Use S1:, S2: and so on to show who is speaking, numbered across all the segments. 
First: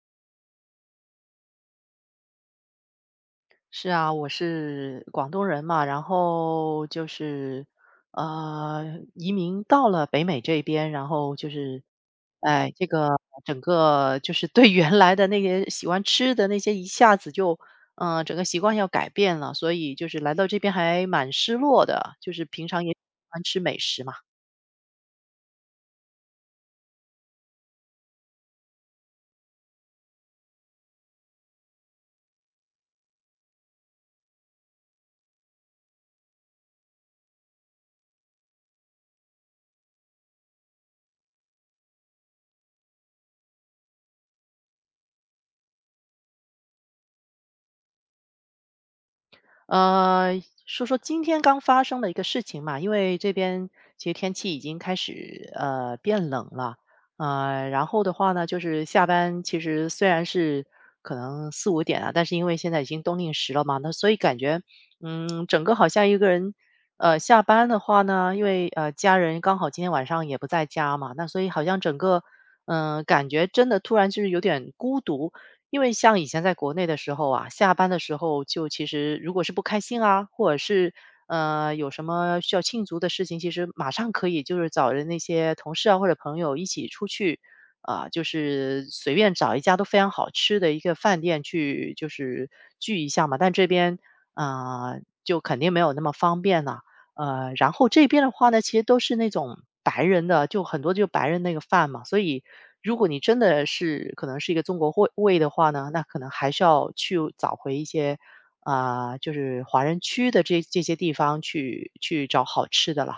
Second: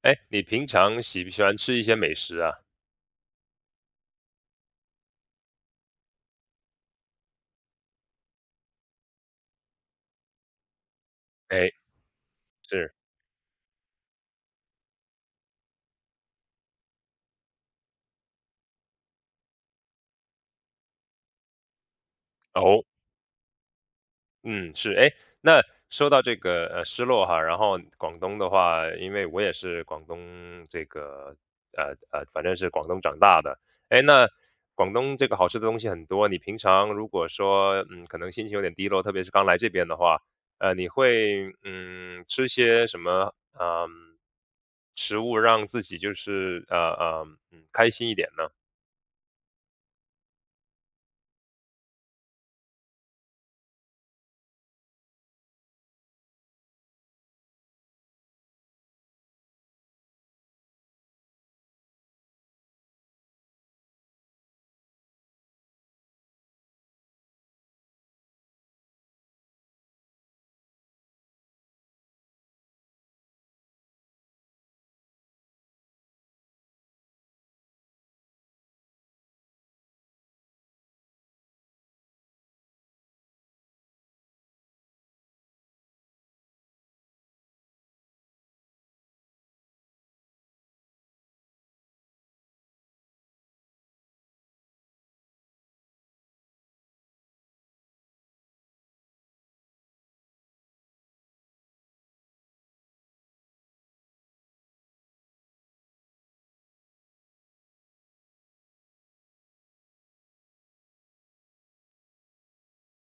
S1: 哎，你平常喜不喜欢吃一些美食啊？
S2: 是啊，我是广东人嘛，然后就是，移民到了北美这边，然后就
S1: 哎，
S2: 是，哎，这
S1: 是，
S2: 个整个就是对原来的那些喜欢吃的那些，一下子就，整个习惯要改变了，所以就是来到这边还蛮失落的，就是平常
S1: 哦，
S2: 也喜欢吃美食嘛。
S1: 嗯，是，哎，那说到这个失落哈。然后广东的话，因为我也是广东这个反正是广东长大的。哎，那广东这个好吃的东西很多，你平常如果说可能心情有点低落，特别是刚来这边的话，你会吃些什么食物让自己就是开心一点呢？
S2: 说说今天刚发生的一个事情嘛，因为这边其实天气已经开始变冷了，然后的话呢，就是下班其实虽然是可能四五点啊，但是因为现在已经冬令时了嘛，那所以感觉嗯，整个好像一个人下班的话呢，因为家人刚好今天晚上也不在家嘛，那所以好像整个感觉真的突然就是有点孤独，因为像以前在国内的时候啊，下班的时候就其实如果是不开心啊，或者是有什么需要庆祝的事情，其实马上可以就是找人那些同事啊或者朋友一起出去啊、就是随便找一家都非常好吃的一个饭店去就是聚一下嘛。但这边啊、就肯定没有那么方便了、然后这边的话呢，其实都是那种白人的，就很多就白人那个饭嘛，所以如果你真的是可能是一个中国胃的话呢，那可能还是要去找回一些啊、就是华人区的这些地方去找好吃的了。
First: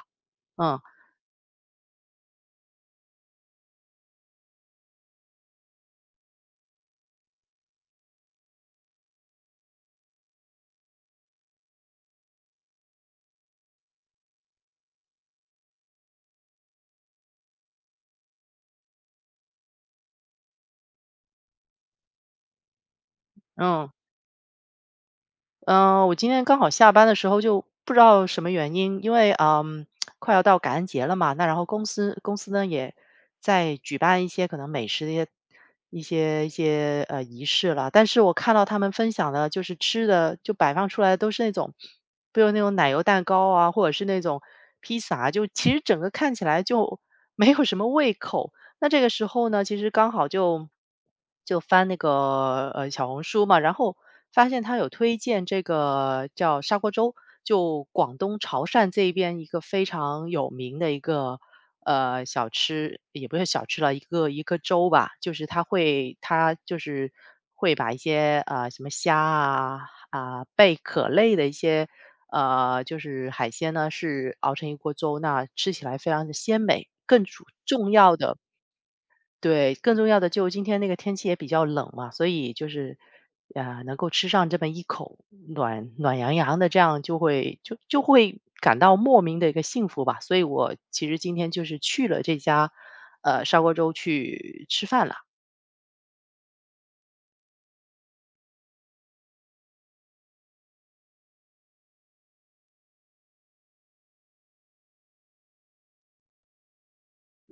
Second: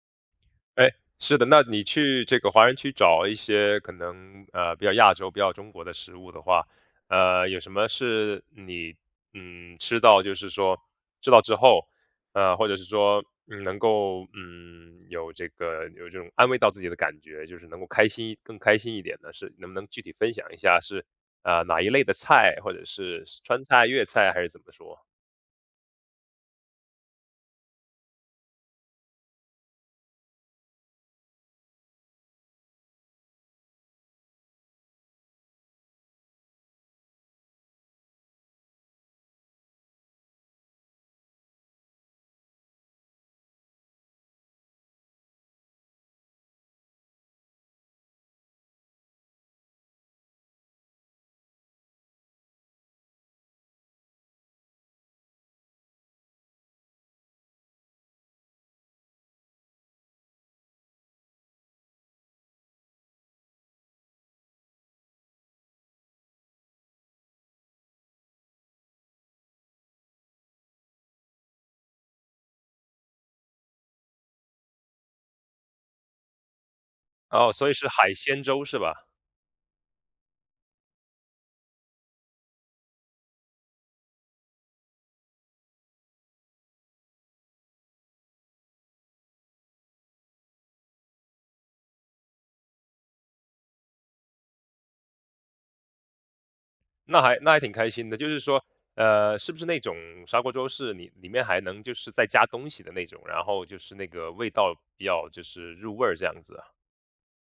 S2: 嗯
S1: 哎，是的。那你去这个华人区找一些可能比较亚洲、比较中国的食物的话，有什么是你吃到就是说吃到之后，或者是说能够有这个有这种安慰到自己的感觉，就是能够更开心一点的是，能不能具体分享一下是哪一类的菜，或者是川菜、
S2: 嗯。
S1: 粤菜还是怎么说？
S2: 嗯，我今天刚好下班的时候就不知道什么原因，因为嗯，快要到感恩节了嘛，那然后公司呢也在举办一些可能美食的一些仪式了，但是我看到他们分享的就是吃的，就摆放出来的都是那种，比如那种奶油蛋糕啊，或者是那种披萨啊就其实整个看起来就没有什么胃口，那这个时候呢，其实刚好就翻那个，小红书嘛，然后发现他有推荐这个叫砂锅粥，就广东潮汕这边一个非常有名的一个，小吃，也不是小吃了，一个粥吧。就是他就是会把一些，什么虾啊，啊，贝壳类的一些，就是海鲜呢，是熬成一锅粥，那吃起来非常的鲜美。更主
S1: 哦，所以是
S2: 重
S1: 海
S2: 要的
S1: 鲜粥是吧？
S2: 对，更重要的就今天那个天气也比较冷嘛，所以就是，能够吃上这么一口暖暖洋洋的，这样就会感到莫名的一个幸福吧。所以我其实今天就是去了这家，砂锅粥去吃饭了。
S1: 那还还挺开心的。就是说，是不是那种砂锅粥是你里面还能就是再加东西的那种，然后就是那个味道比较就是入味儿这样子啊？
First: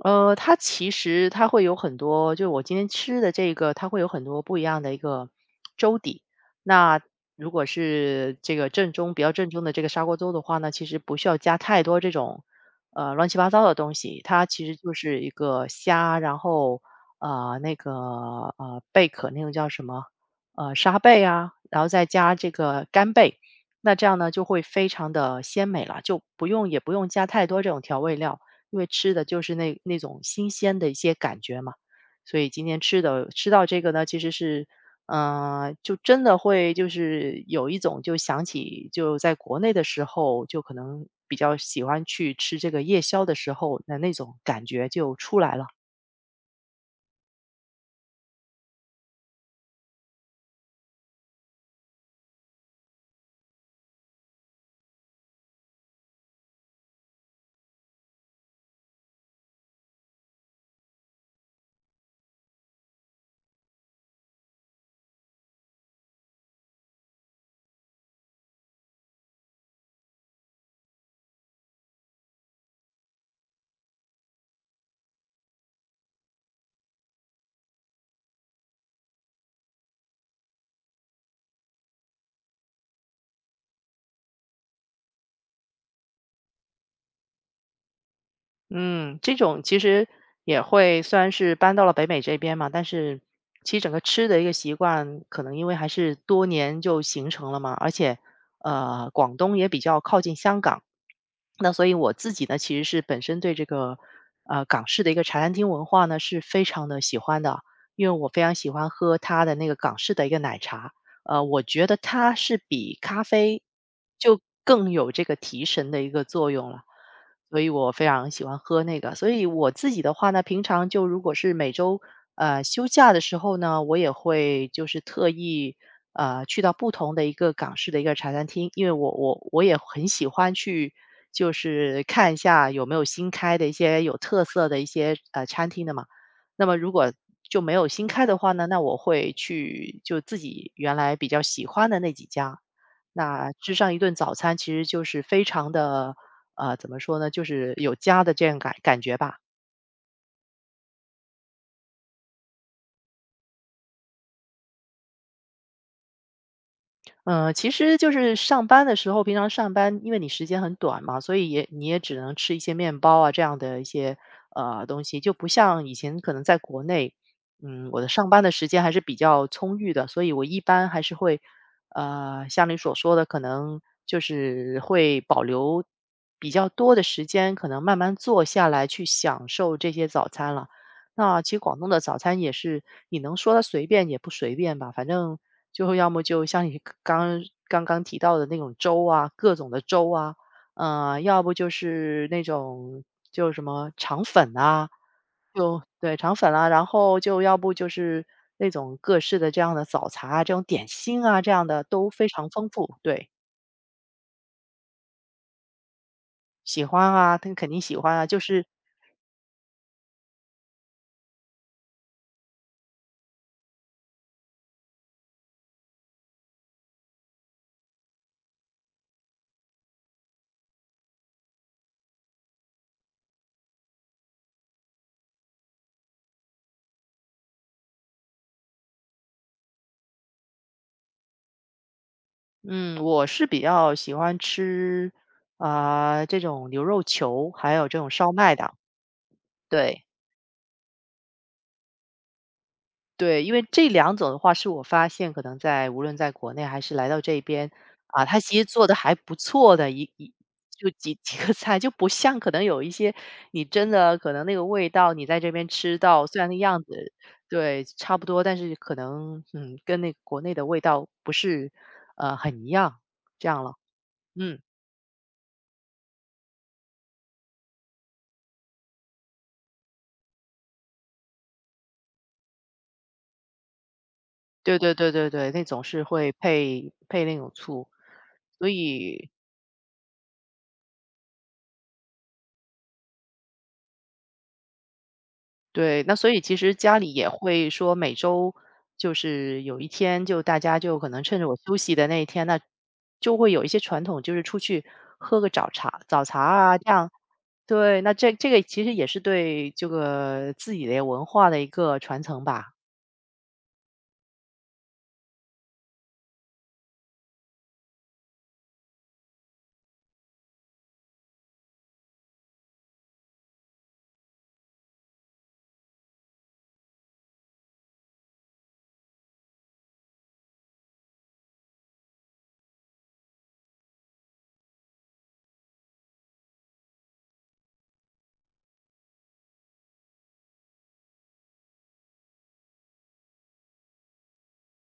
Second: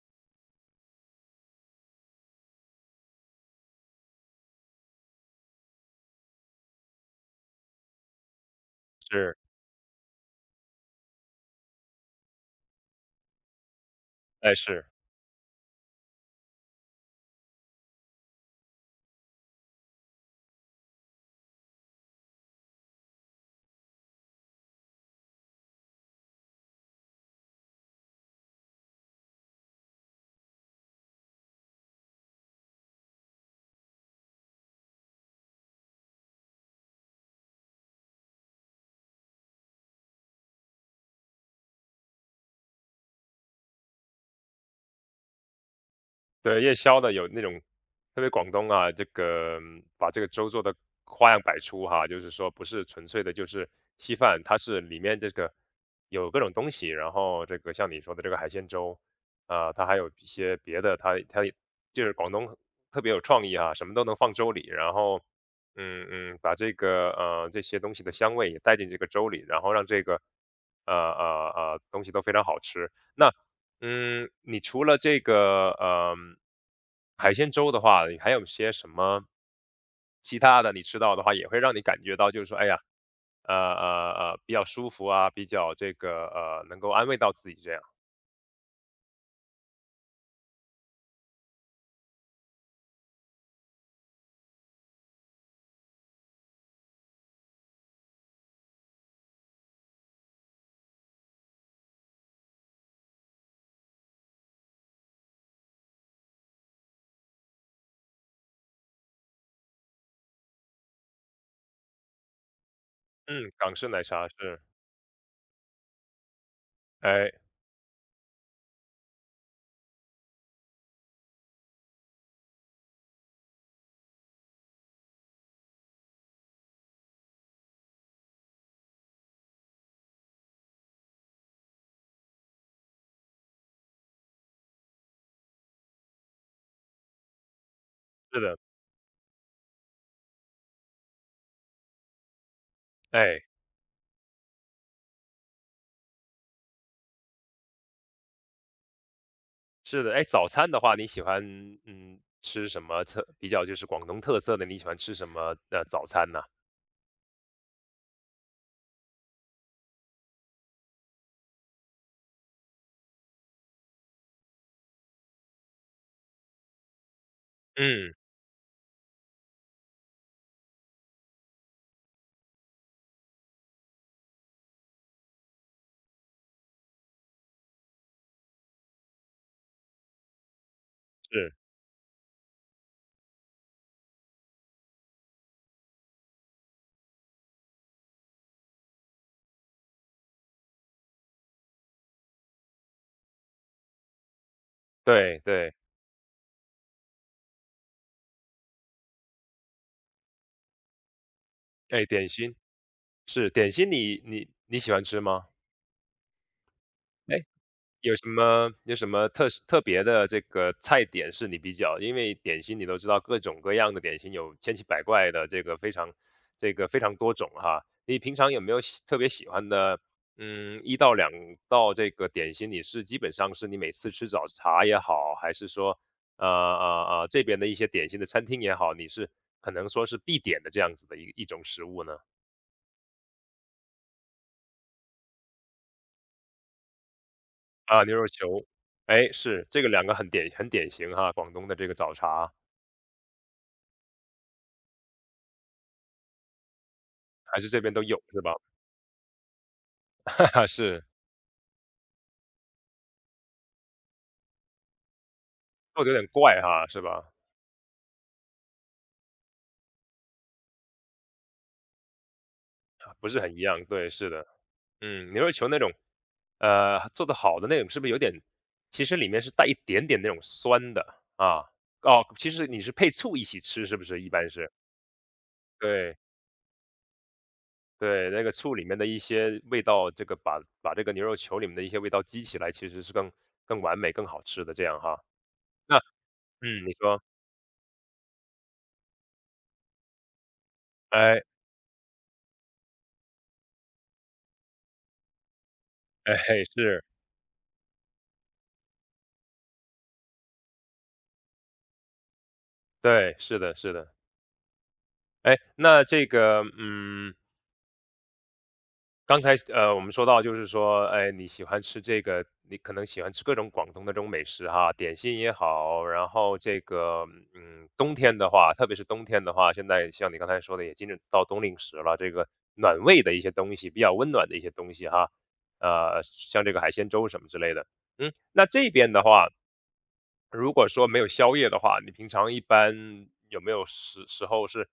S2: 它其实它会有很多，就我今天吃的这个，它会有很多不一样的一个粥底。那如果是这个正宗比较
S1: 是，
S2: 正宗的这个砂锅粥的话呢，其实不需要加太多这种乱七八糟的东西，它
S1: 哎，
S2: 其实
S1: 是。
S2: 就是一个虾，然后那个贝壳那个叫什么沙贝啊，然后再加这个干贝，那这样呢就会非常的鲜美了，就不用也不用加太多这种调味料。因为吃的就是那种新鲜的一些感觉嘛。所以今天吃到这个呢，其实是，就真的会就是有一种就想起就在国内的时候，就可能比较喜欢去吃这个夜宵的时候的那种感觉就出来了。
S1: 对，夜宵的有那种，特别广东啊，这个把这个粥做的花样百出哈。就是说不是纯粹的就是稀饭，它是里面这个有各种东西。然后这个像你说的这个海鲜粥，啊、它还有一些别的。它就是广东特别有创意啊，什么都能放粥里。然后嗯嗯，把这个这些东西的香味也带进这个粥里，然后让这个东西都非常好吃。那嗯，你除了这个海鲜粥的话，你还有些什么其他的？你吃到的话，也会让你感觉到，就是说，哎呀，比较舒服啊，比较这个能够安慰到自己这样。
S2: 嗯，这种其实也会虽然是搬到了北美这边嘛，但是其实整个吃的一个习惯，可能因为还是多年就形成了嘛，而且，广东也比较靠近香港。那所以我自己呢，其实是本身对这个港式的一个茶餐厅文化呢是非常的喜欢的，因为我非常喜欢喝它的那个港式的一个奶茶，我觉得它是比咖
S1: 嗯，
S2: 啡
S1: 港式奶茶
S2: 就
S1: 是，
S2: 更有这个提神的一个作用了。
S1: 哎，
S2: 所以我非常喜欢喝那个。所以我自己的话呢，平常就如果是每周休假的时候呢，我也会就是特意去到不同的一个港式的一个茶餐厅，因为我也很喜欢去就是看一下有没有新开的一些有特色的一些餐厅的嘛。那么如果就没有新开的
S1: 是
S2: 话
S1: 的。
S2: 呢，那我会去就自己原来比较喜欢的那几家，
S1: 哎，
S2: 那吃上一顿早餐其实就是非常的，怎么说呢，就是有家的这样感觉吧。
S1: 是的。哎，早餐的话，你喜欢吃什么比较就是广东特色的？你喜欢吃什么早餐呢？
S2: 嗯，其实就是上班的时候平常上班，因为你时间很短嘛，所以也你也只能吃一些面包啊，这样的一些，东西。就不像以前可能在国内，嗯，我的
S1: 嗯，
S2: 上班的时间还是比较充裕的，所以我一般还是会，像你所说的，可能就是会保留比较多的时间，可能慢慢坐下来去享受这些早餐了。那其
S1: 是，
S2: 实广东的早餐也是，你能说它随便也不随便吧，反正就要么就像你刚刚提到的那种粥啊，各种的粥啊，要不就是那种就什么肠粉啊，
S1: 对对。
S2: 就对肠粉啊，然后就要不就是那种各式的这样的早茶啊，这种点心啊，这样的
S1: 哎，
S2: 都非
S1: 点
S2: 常
S1: 心
S2: 丰富。对，
S1: 是你你喜欢吃吗？
S2: 喜欢啊，
S1: 哎，
S2: 他肯定喜欢
S1: 有
S2: 啊，
S1: 什
S2: 就是
S1: 么特别的这个菜点是你比较点心你都知道各种各样的点心有千奇百怪的，这个非常多种哈。你平常有没有特别喜欢的，嗯一到两道这个点心，你是基本上是你每次吃早茶也好，还是说，这边的一些点心的餐厅也好，你是可能说是必点的这样子的一种食物呢？
S2: 嗯，我是比较喜欢吃，啊、这种牛肉球，还有这
S1: 啊，
S2: 种
S1: 牛肉
S2: 烧麦
S1: 球，
S2: 的。
S1: 哎，是。这个
S2: 对
S1: 两个很典型哈，广东的这个早茶。
S2: 对，因为这两种的话，是我发现可能在无论在国内还是来到这
S1: 还是
S2: 边
S1: 这边都有
S2: 啊、它
S1: 是吧？
S2: 其实做的还不错的就
S1: 是，
S2: 几个菜，就不像可能有一些你真的可能那个味道，你在这边吃
S1: 做的有
S2: 到
S1: 点
S2: 虽然那
S1: 怪
S2: 样
S1: 哈，是
S2: 子
S1: 吧？
S2: 对差不多，但是可能嗯跟那个国内的味道不是很一样，
S1: 不是
S2: 这
S1: 很一
S2: 样了，
S1: 样，对，是的。
S2: 嗯。
S1: 嗯，牛肉球那种，做的好的那种是不是有点其实里面是带一点点那种酸的？啊。哦，其实你是配醋一起吃是不是一般是？
S2: 对对对对对，那种是
S1: 对，
S2: 会配那种醋，
S1: 对，那个
S2: 所
S1: 醋里面的一
S2: 以
S1: 些味道，这个把这个牛肉球里面的一些味道激起来，其实是更完美、更好吃的这样哈。那
S2: 对，那所以其实
S1: 嗯，你
S2: 家里
S1: 说，
S2: 也会说每周就是有一天，就大家就可能趁
S1: 哎，
S2: 着我休息的那一天，那就会有一些传统，就是出去喝个早茶，早
S1: 哎，
S2: 茶啊，这
S1: 是，
S2: 样。对，那这这个其实也是对这个自己的文化的一个传承吧。
S1: 对，是的，是的。哎，那这个，嗯，刚才我们说到就是说，哎，你喜欢吃这个，你可能喜欢吃各种广东的这种美食哈，点心也好。然后这个，嗯，冬天的话，特别是冬天的话，现在像你刚才说的，也进入到冬令时了。这个暖胃的一些东西，比较温暖的一些东西哈，像这个海鲜粥什么之类的。嗯，那这边的话，如果说没有宵夜的话，你平常一般有没有时候是，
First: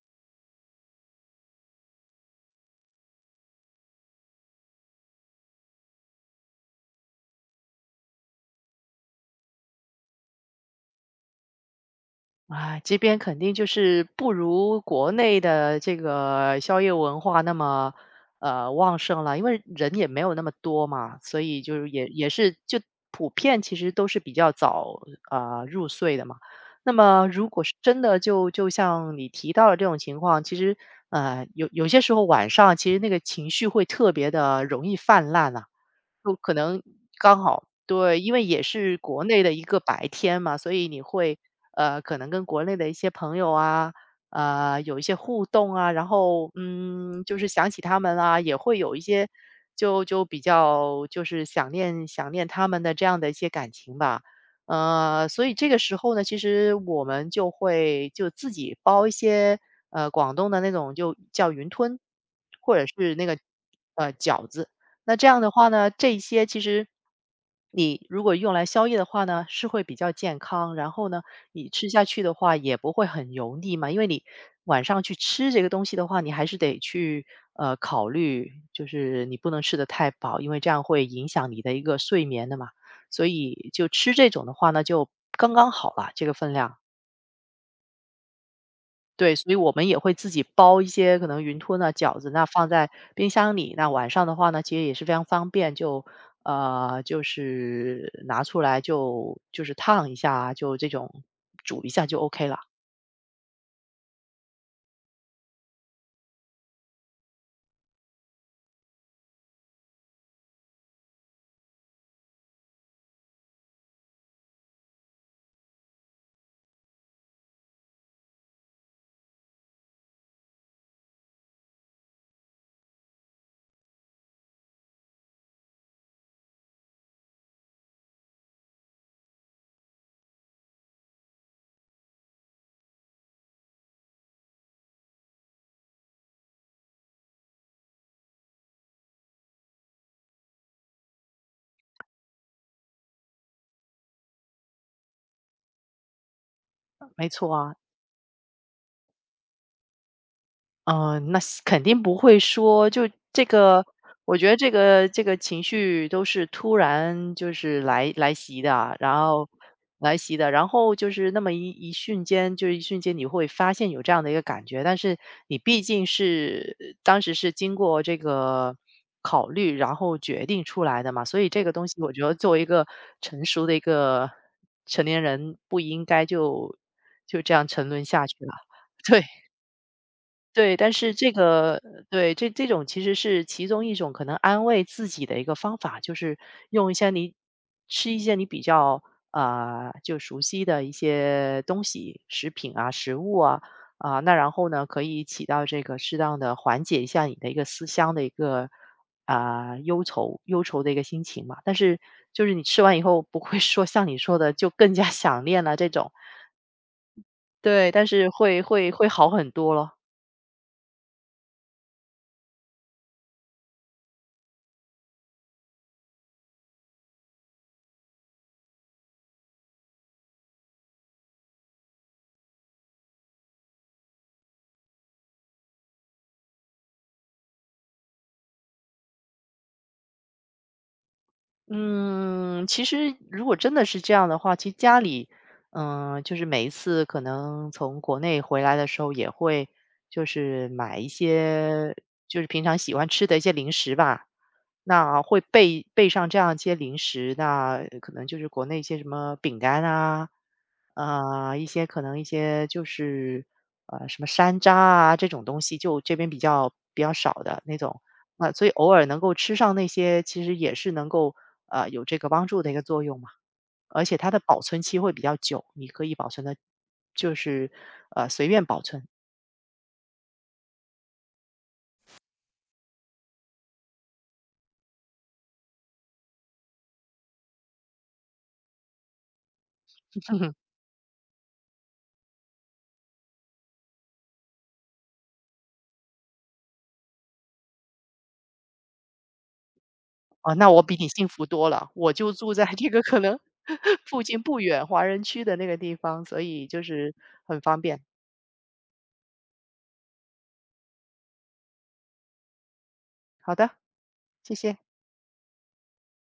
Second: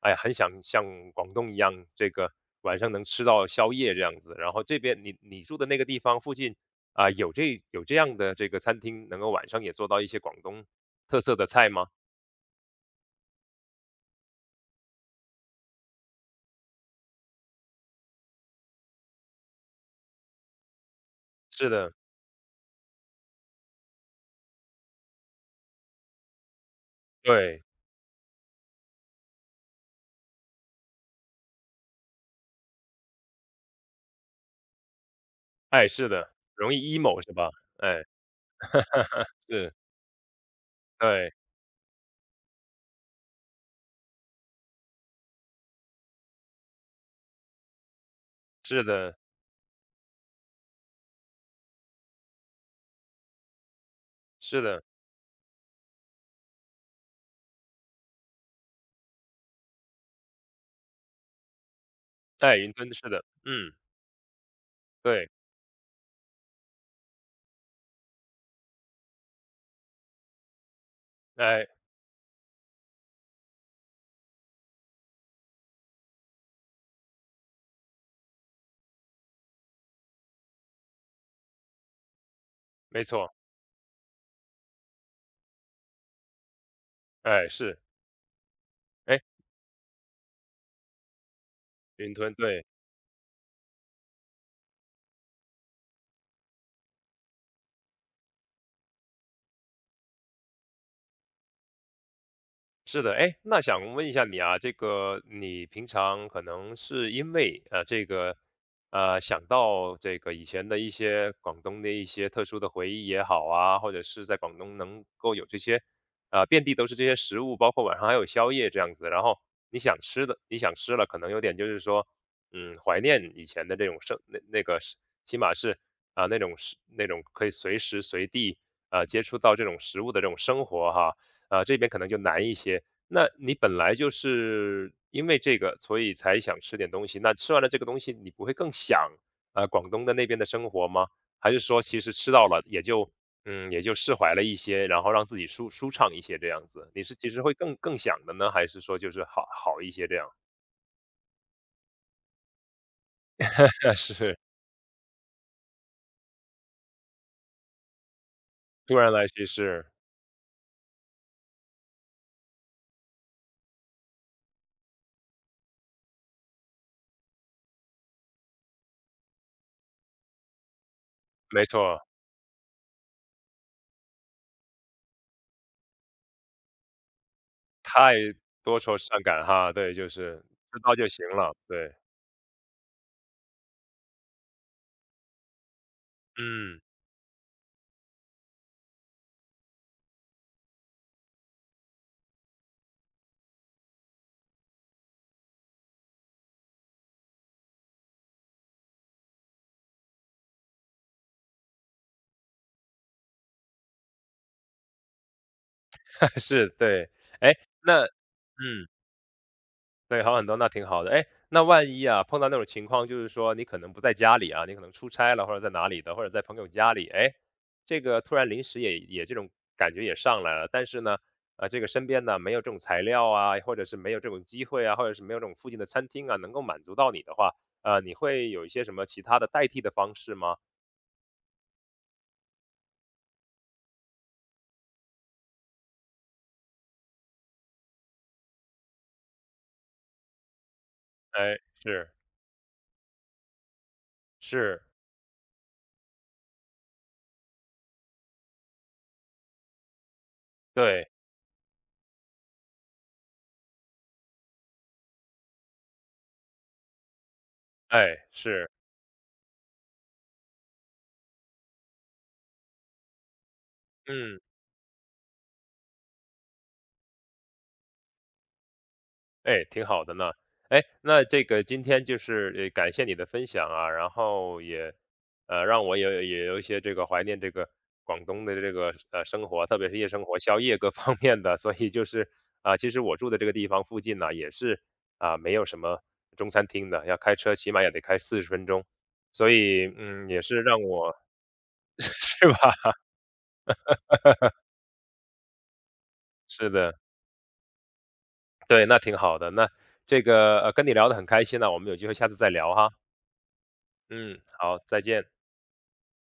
S1: 哎呀，很想像广东一样，这个晚上能吃到宵夜这样子？然后这边你住的那个地方附近啊，有有这样的这个餐厅，能够晚上也做到一些广东特色的菜吗？
S2: 啊，这边肯定就是不如国内的这个宵夜文化那么旺盛了，因为人也没有那么多嘛，所以
S1: 是
S2: 就是
S1: 的，
S2: 也是就普遍其实都是比较早啊、入睡的嘛。那么如果
S1: 对。
S2: 是真的就像你提到的这种情况，其实有些时候晚上其实那个情绪会特别的容易泛滥啊。
S1: 哎，是的，
S2: 就可
S1: 容
S2: 能
S1: 易 emo 是
S2: 刚
S1: 吧？
S2: 好
S1: 哎，
S2: 对，因为也是国 内的一
S1: 是，
S2: 个白天嘛，所以你
S1: 对，
S2: 会，可能跟国内的一些朋友啊，有一些互动啊，然后，嗯，就是想起他们啊，也会
S1: 是
S2: 有一
S1: 的，
S2: 些就比较就是想念想念他们的这样的一些感情吧。
S1: 是的。
S2: 所以这个时候呢，其实我们就会就自己包一些，广东的那种就叫云吞，
S1: 哎，云
S2: 或者
S1: 吞是
S2: 是
S1: 的，
S2: 那个，
S1: 嗯，
S2: 饺子。那这
S1: 对。
S2: 样的话呢，这些其实你如果用来宵夜的话呢，是会比较健康，然后呢，
S1: 哎，
S2: 你吃下去的话也不会很油腻嘛，因为你晚上去吃这个东西的话，你还是得去考虑，就是你不能吃的太饱，因为这样会影响你的一个睡眠的嘛。
S1: 没
S2: 所
S1: 错。
S2: 以就吃这种的话呢，就刚刚好了这个分量。
S1: 哎，是。哎，
S2: 对，所以我们也会自己包一些可能云吞啊、
S1: 云
S2: 饺子，
S1: 吞，
S2: 那
S1: 对。
S2: 放在冰箱里。那晚上的话呢，其实也是非常方便，就就是拿出来就是烫一下啊就这种煮一下就 OK 了。
S1: 是的。哎，那想问一下你啊，这个你平常可能是因为这个想到这个以前的一些广东的一些特殊的回忆也好啊，或者是在广东能够有这些遍地都是这些食物，包括晚上还有宵夜这样子。然后你想吃的你想吃了，可能有点就是说怀念以前的这种那个是起码是啊、那种可以随时随地接触到这种食物的这种生活哈。啊，这边可能就难一些。那你本来就是因为这个，所以才想吃点东西，那吃完了这个东西，你不会更想广东的那边的生活吗？还是说其实吃到了也就也就释怀了一些，然后让自己舒畅一些这样子？你是
S2: 没
S1: 其实
S2: 错
S1: 会
S2: 啊，
S1: 更想的呢，还是说就是好一些这样？
S2: 嗯，那是肯定不会说，就这个，我
S1: 是，
S2: 觉得这个情绪都是突然就是来袭的啊，
S1: 突然
S2: 然
S1: 来句
S2: 后
S1: 是，
S2: 来袭的，然后就是那么一瞬间，就是一瞬间你会发现有这样的一个感觉，但是你毕竟是当时是经过这个考虑，然后决定出来的嘛，所以这
S1: 没
S2: 个东西
S1: 错。
S2: 我觉得作为一个成熟的一个成年人，不应该就这样沉沦
S1: 太
S2: 下去了，
S1: 多愁 善
S2: 对。
S1: 感哈，对，就是
S2: 对，
S1: 知
S2: 但
S1: 道就
S2: 是
S1: 行
S2: 这
S1: 了，
S2: 个
S1: 对，
S2: 对，这种其实是其中一种可能安慰自己的一个方法，就是
S1: 嗯，
S2: 用一些你吃一些你比较啊、就熟悉的一些东西、食品啊、食物啊啊、那然后呢，可以起到这个适当的缓解一下你的一个思乡的一个啊、忧愁的一个心情嘛。但是就是你吃完以后不会说像你说的就更加 想念了这种，
S1: 是，对。哎，
S2: 对，
S1: 那
S2: 但是会
S1: 嗯。
S2: 会会好很多咯。
S1: 对，好很多，那挺好的。哎，那万一啊，碰到那种情况，就是说你可能不在家里啊，你可能出差了，或者在哪里的，或者在朋友家里，哎，这个突然临时也这种感觉也上来了。但是呢，这个身边呢没有这种材料啊，或者是没有这种机会啊，或者是没有这种附近的餐厅啊，能够满足到你的话，你会有一些什么其他的代替的方式吗？
S2: 嗯，其实如果真的是这样的话，其实家里，嗯，就是每一次可能从国内回来的时候，也会就是买一
S1: 哎，
S2: 些
S1: 是
S2: 就是平常喜欢吃的一些零食吧。
S1: 是，
S2: 那会备上这样一些零食，那可能就是国内一些什么饼干啊，
S1: 对，
S2: 啊、一些可能一些就是什么山楂啊这种东西，就这边比较少的那种。
S1: 哎，
S2: 啊，所
S1: 是，
S2: 以偶尔能够吃上那些，其实也是能够有这个帮助的一个作用嘛。而且它
S1: 嗯。
S2: 的保存期会比较久，你可以保存的，就是随便保存。
S1: 哎，挺好的呢。哎，那这个今天就是感谢你的分享啊。然后也让我也有一些这个怀念这个广东的这个生活，特别是夜生活、宵夜各 方面的。所以就是啊、其实我住的这个地方附近呢、也是啊、没有什么中餐厅的，要开车起码也得开40分钟。所以嗯，也
S2: 啊，
S1: 是
S2: 那我
S1: 让
S2: 比你
S1: 我
S2: 幸福多了，我就
S1: 是
S2: 住
S1: 吧？
S2: 在这个可能 附近不远华人区的那个地方，所以
S1: 是
S2: 就
S1: 的，
S2: 是很方便。
S1: 对，那挺好的。那这个跟你聊得很开心呢、我们有机会下次再聊哈。
S2: 好的，
S1: 嗯，
S2: 谢谢。
S1: 好，再见。